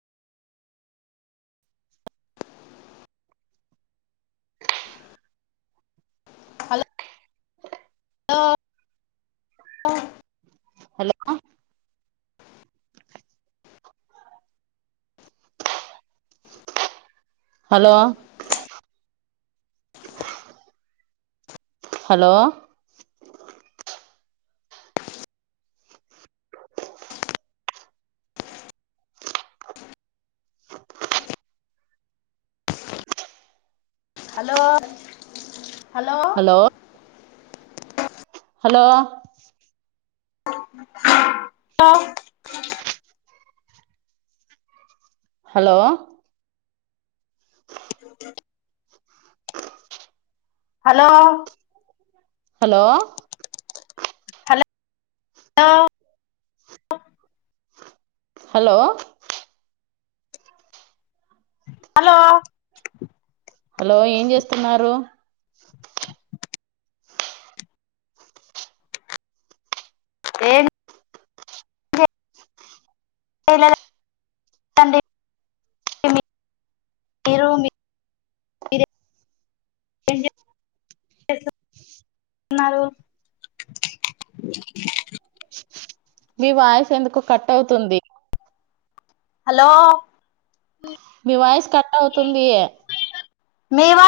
hello లో లో hello hello hello hello hello hello hello hello hello hello లో hello hello hello ఏం జేస్తున్నారు ఎంద్ [unintelligible] మీరు [unintelligible] మీ [unintelligible] రేం [unintelligible] జే [unintelligible] న్నారు మీ వాయిస్ ఎందుకో కట్ అవుతుంది హలో మీ వాయిస్ కట్ అవుతుంది మీ వా